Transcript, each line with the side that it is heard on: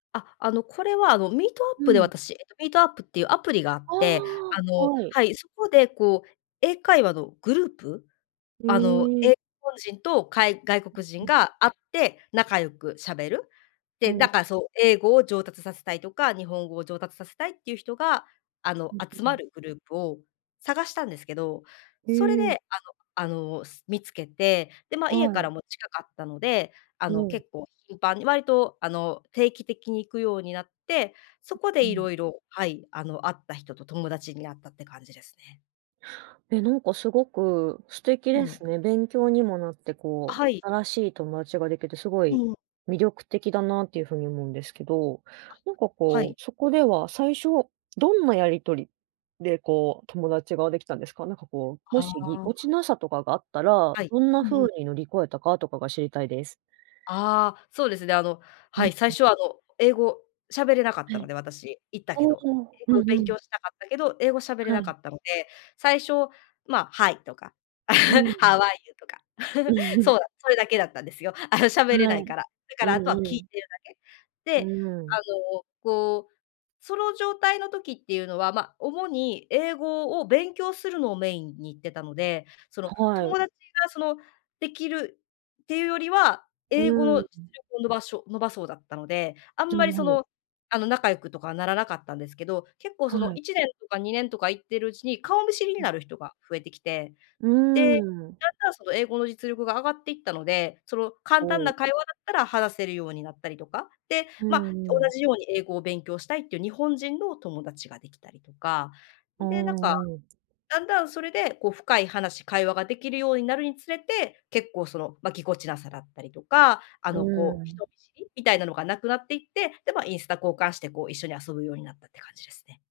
left: あ、あの、これは、あの、
right: う
left: Meetup で
right: ん。
left: 私、えっと Meetup っていうアプリがあっ
right: あ
left: て、あ
right: あ、
left: の
right: はい。
left: はい、そこで、こう、英会話のグループ、
right: へ
left: あの、え
right: え。
left: 日本人とかい外
right: う
left: 国人
right: んうん。
left: が会って仲良くしゃべる。
right: お
left: で、
right: お。
left: だから、そう、英語を上達させたいとか、日本語を上達させたいっていう人が、あの、
right: うん、
left: 集
right: ふ
left: ま
right: ん。
left: るグループを探したんですけど、
right: へ
left: それで、
right: え。
left: あのあの、す見つけて、で、ま、家
right: は
left: から
right: い。
left: も近かったので、あ
right: お
left: の、
right: お。
left: 結構頻繁に、割と、あの、定期的に行くようになって、そこで
right: [unintelligible]
left: 色々はい、あの、会った人と友達に会ったって感じですね。
right: え、なんか、すごく素敵で
left: うん。
right: すね。勉強にもなって、
left: あ、
right: こ
left: は
right: う、
left: い。
right: 新しい友達ができて、すご
left: う
right: い
left: ん。
right: 魅力的だなっていう風に思うんですけど。
left: あ、
right: なんか、
left: は
right: こ
left: い。
right: う、そこでは最初どんなやり取りで、こう、友達ができたんですか？なんか、こう、も
left: あ
right: しぎこ
left: あ。
right: ちなさとかがあったら、
left: はい、
right: どんな
left: う
right: 風
left: ん。
right: に乗り越えたかとかが知りたいです。
left: ああ、そうですね、あの、
right: うん
left: はい、
right: う
left: 最
right: ん。
left: 初は、あの、英語しゃべれなかっ
right: は
left: たの
right: い。
left: で私、行ったけ
right: お
left: ど。
right: お。
left: 英
right: う
left: 語を
right: んう
left: 勉
right: ん。
left: 強したかったけど、英語しゃべれ
right: は
left: な
right: い。
left: かったので、最初、ま、Hi とか、
right: うー ん。
left: How are you? とか。
right: う ん。
left: そう、それだけだったんですよ。あの、しゃべれな
right: は
left: い
right: い、
left: から。だから
right: うん
left: あとは聞
right: う
left: い
right: ん。
left: てるだけ。
right: う
left: で、
right: ー
left: あ
right: ん。
left: の、こう、その状態の時っていうのは、ま、主に英語を勉強するのをメインに行ってたので、その、
right: はい。
left: 友達が、その、できるっていうよりは、
right: う
left: 英語
right: ー
left: の実
right: ん。
left: 力を伸ばしょ伸ばそうだったので、あん
right: な
left: ま
right: る
left: り、
right: ほ
left: そ
right: ど。
left: の、あの、仲良くとかはならなかったんですけど、結構
right: は
left: その
right: い。
left: 1年とか2年とか行ってるうちに、顔見知りに
right: うん。
left: なる人が増えてきて。
right: うー
left: で、
right: ん。
left: だんだんその英語の実力が上がっていったので、その、簡
right: お
left: 単な
right: お。
left: 会話だったら話せるようになったりとか。で、
right: う
left: ま、同
right: んうん。
left: じように英語を勉強したいっていう日本人の友達ができたりとか。
right: お
left: で、なんか、
right: お。
left: だんだんそれで、こう深い話、会話ができるようになるにつれて、結構、その、ま、ぎこちなさだったりとか、あ
right: う
left: の、
right: ー
left: こう、
right: ん。
left: 人見知り？みたいなのがなくなっていって、で、ま、インスタ交換して、こう、一緒に遊ぶようになったって感じですね。